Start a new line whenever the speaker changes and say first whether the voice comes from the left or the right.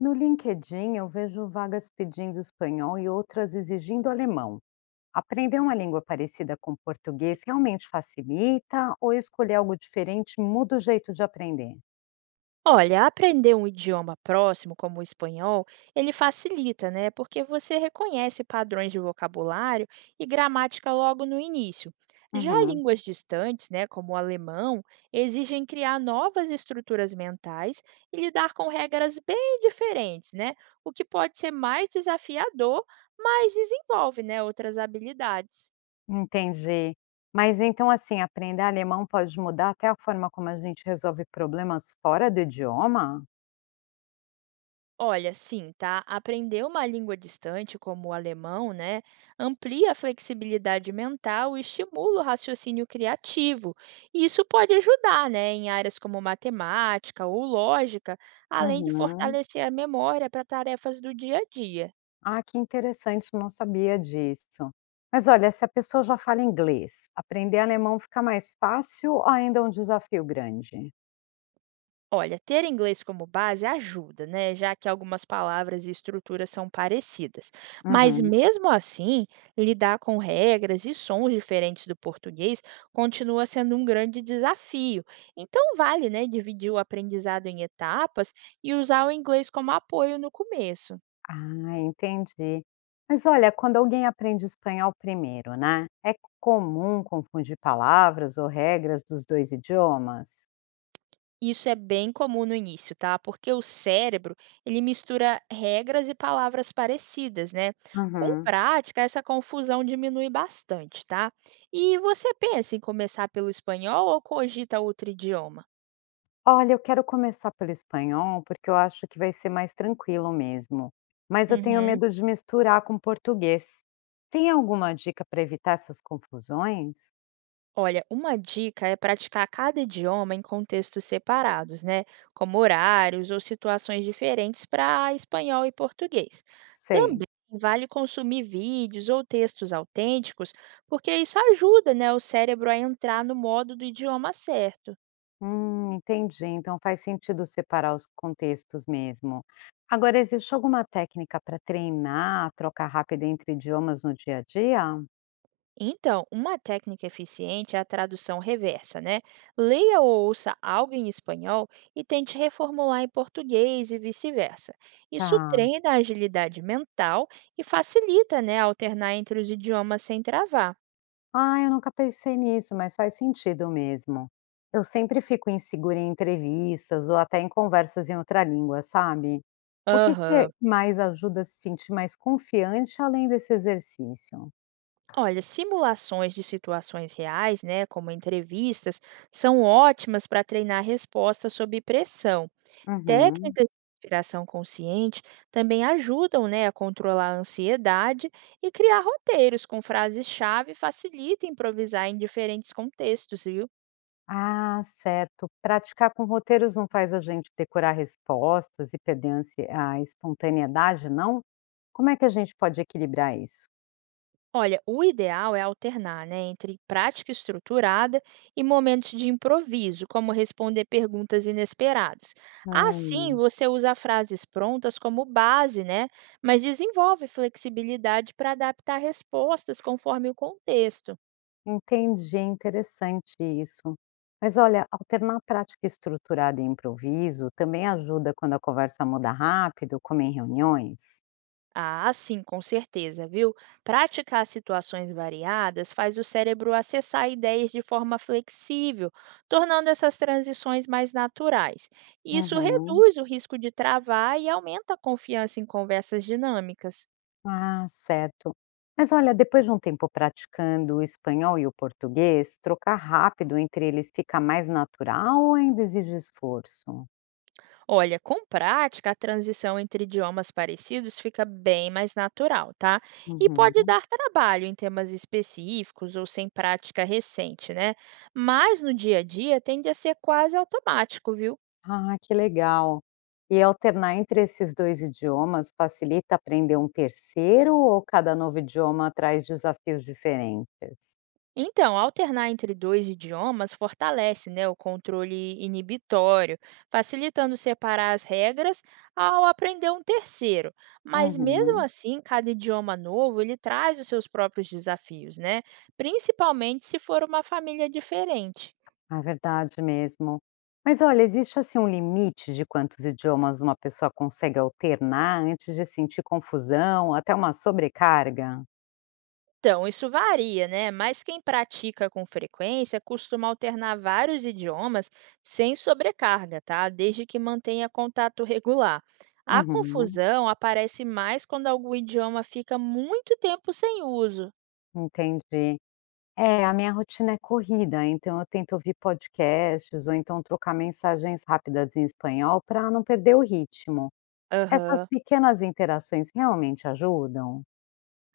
left: No LinkedIn, eu vejo vagas pedindo espanhol e outras exigindo alemão. Aprender uma língua parecida com o português realmente facilita ou escolher algo diferente muda o jeito de aprender?
right: Olha, aprender um idioma próximo, como o espanhol, ele facilita, né? Porque você reconhece padrões de vocabulário e gramática logo no início. Já
left: Uhum,
right: línguas distantes, né, como o alemão, exigem criar novas estruturas mentais e lidar com regras bem diferentes, né? O que pode ser mais desafiador, mas desenvolve, né, outras habilidades.
left: entendi. Mas então, assim, aprender alemão pode mudar até a forma como a gente resolve problemas fora do idioma?
right: Olha, sim, tá? Aprender uma língua distante, como o alemão, né, amplia a flexibilidade mental e estimula o raciocínio criativo. E isso pode ajudar, né, em áreas como matemática ou lógica, além de
left: Uhum.
right: fortalecer a memória para tarefas do dia a dia.
left: Ah, que interessante, não sabia disso. Mas olha, se a pessoa já fala inglês, aprender alemão fica mais fácil ou ainda é um desafio grande?
right: Olha, ter inglês como base ajuda, né? Já que algumas palavras e estruturas são parecidas. Mas
left: Uhum.
right: mesmo assim, lidar com regras e sons diferentes do português continua sendo um grande desafio. Então vale, né, dividir o aprendizado em etapas e usar o inglês como apoio no começo.
left: Ah, entendi. Mas olha, quando alguém aprende espanhol primeiro, né? É comum confundir palavras ou regras dos dois idiomas?
right: Isso é bem comum no início, tá? Porque o cérebro, ele mistura regras e palavras parecidas, né? Com
left: Uhum.
right: prática, essa confusão diminui bastante, tá? E você pensa em começar pelo espanhol ou cogita outro idioma?
left: Olha, eu quero começar pelo espanhol porque eu acho que vai ser mais tranquilo mesmo. Mas eu tenho
right: Uhum.
left: medo de misturar com português. Tem alguma dica para evitar essas confusões?
right: Olha, uma dica é praticar cada idioma em contextos separados, né? Como horários ou situações diferentes para espanhol e português.
left: Sei.
right: Também vale consumir vídeos ou textos autênticos, porque isso ajuda, né, o cérebro a entrar no modo do idioma certo.
left: Entendi. Então faz sentido separar os contextos mesmo. Agora, existe alguma técnica para treinar a troca rápida entre idiomas no dia a dia?
right: Então, uma técnica eficiente é a tradução reversa, né? Leia ou ouça algo em espanhol e tente reformular em português e vice-versa. Isso
left: Tá.
right: treina a agilidade mental e facilita, né, alternar entre os idiomas sem travar.
left: Ah, eu nunca pensei nisso, mas faz sentido mesmo. Eu sempre fico insegura em entrevistas ou até em conversas em outra língua, sabe? O que que
right: Aham.
left: mais ajuda a se sentir mais confiante além desse exercício?
right: Olha, simulações de situações reais, né, como entrevistas, são ótimas para treinar respostas sob pressão.
left: Uhum.
right: Técnicas de respiração consciente também ajudam, né, a controlar a ansiedade e criar roteiros com frases-chave facilita improvisar em diferentes contextos, viu?
left: Ah, certo. Praticar com roteiros não faz a gente decorar respostas e perder a espontaneidade, não? Como é que a gente pode equilibrar isso?
right: Olha, o ideal é alternar, né, entre prática estruturada e momentos de improviso, como responder perguntas inesperadas. Assim,
left: Hum,
right: você usa frases prontas como base, né, mas desenvolve flexibilidade para adaptar respostas conforme o contexto.
left: entendi, interessante isso. Mas olha, alternar prática estruturada e improviso também ajuda quando a conversa muda rápido, como em reuniões.
right: Ah, sim, com certeza, viu? Praticar situações variadas faz o cérebro acessar ideias de forma flexível, tornando essas transições mais naturais. Isso
left: Uhum.
right: reduz o risco de travar e aumenta a confiança em conversas dinâmicas.
left: Ah, certo. Mas olha, depois de um tempo praticando o espanhol e o português, trocar rápido entre eles fica mais natural ou ainda exige esforço?
right: Olha, com prática, a transição entre idiomas parecidos fica bem mais natural, tá? E pode
left: Uhum.
right: dar trabalho em temas específicos ou sem prática recente, né? Mas no dia a dia tende a ser quase automático, viu?
left: Ah, que legal. E alternar entre esses dois idiomas facilita aprender um terceiro ou cada novo idioma traz desafios diferentes?
right: Então, alternar entre dois idiomas fortalece, né, o controle inibitório, facilitando separar as regras ao aprender um terceiro. Mas mesmo
left: Uhum.
right: assim, cada idioma novo, ele traz os seus próprios desafios, né? Principalmente se for uma família diferente.
left: É verdade mesmo. Mas olha, existe assim um limite de quantos idiomas uma pessoa consegue alternar antes de sentir confusão, até uma sobrecarga?
right: Então, isso varia, né? Mas quem pratica com frequência costuma alternar vários idiomas sem sobrecarga, tá? Desde que mantenha contato regular. A
left: Uhum,
right: confusão aparece mais quando algum idioma fica muito tempo sem uso.
left: entendi. É, a minha rotina é corrida, então eu tento ouvir podcasts ou então trocar mensagens rápidas em espanhol para não perder o ritmo. Essas
right: Aham.
left: pequenas interações realmente ajudam?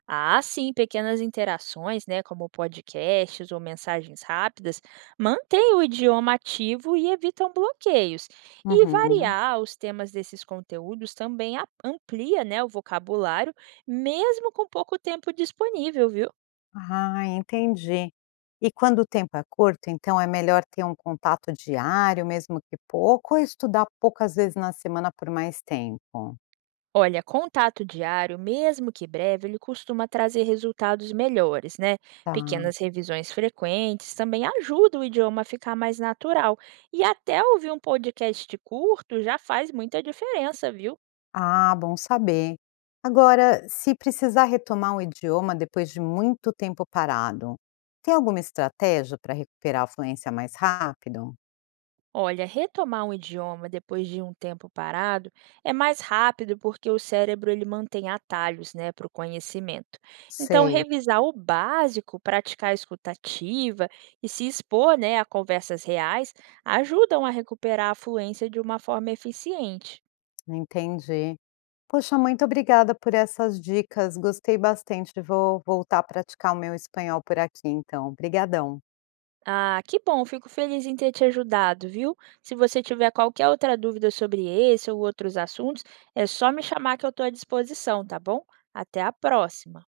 right: Ah, sim, pequenas interações, né, como podcasts ou mensagens rápidas, mantêm o idioma ativo e evitam bloqueios. E
left: Uhum.
right: variar os temas desses conteúdos também amplia, né, o vocabulário, mesmo com pouco tempo disponível, viu?
left: Ah, entendi. E quando o tempo é curto, então é melhor ter um contato diário, mesmo que pouco, ou estudar poucas vezes na semana por mais tempo?
right: Olha, contato diário, mesmo que breve, ele costuma trazer resultados melhores, né?
left: Tá.
right: Pequenas revisões frequentes também ajudam o idioma a ficar mais natural. E até ouvir um podcast curto já faz muita diferença, viu?
left: Ah, bom saber. Agora, se precisar retomar um idioma depois de muito tempo parado, tem alguma estratégia para recuperar a fluência mais rápido?
right: Olha, retomar um idioma depois de um tempo parado é mais rápido porque o cérebro ele mantém atalhos, né, para o conhecimento. Então,
left: Sei,
right: revisar o básico, praticar a escutativa e se expor, né, a conversas reais ajudam a recuperar a fluência de uma forma eficiente.
left: entendi. Poxa, muito obrigada por essas dicas. Gostei bastante. Vou voltar a praticar o meu espanhol por aqui, então. Obrigadão.
right: Ah, que bom, fico feliz em ter te ajudado, viu? Se você tiver qualquer outra dúvida sobre esse ou outros assuntos, é só me chamar que eu estou à disposição, tá bom? Até a próxima!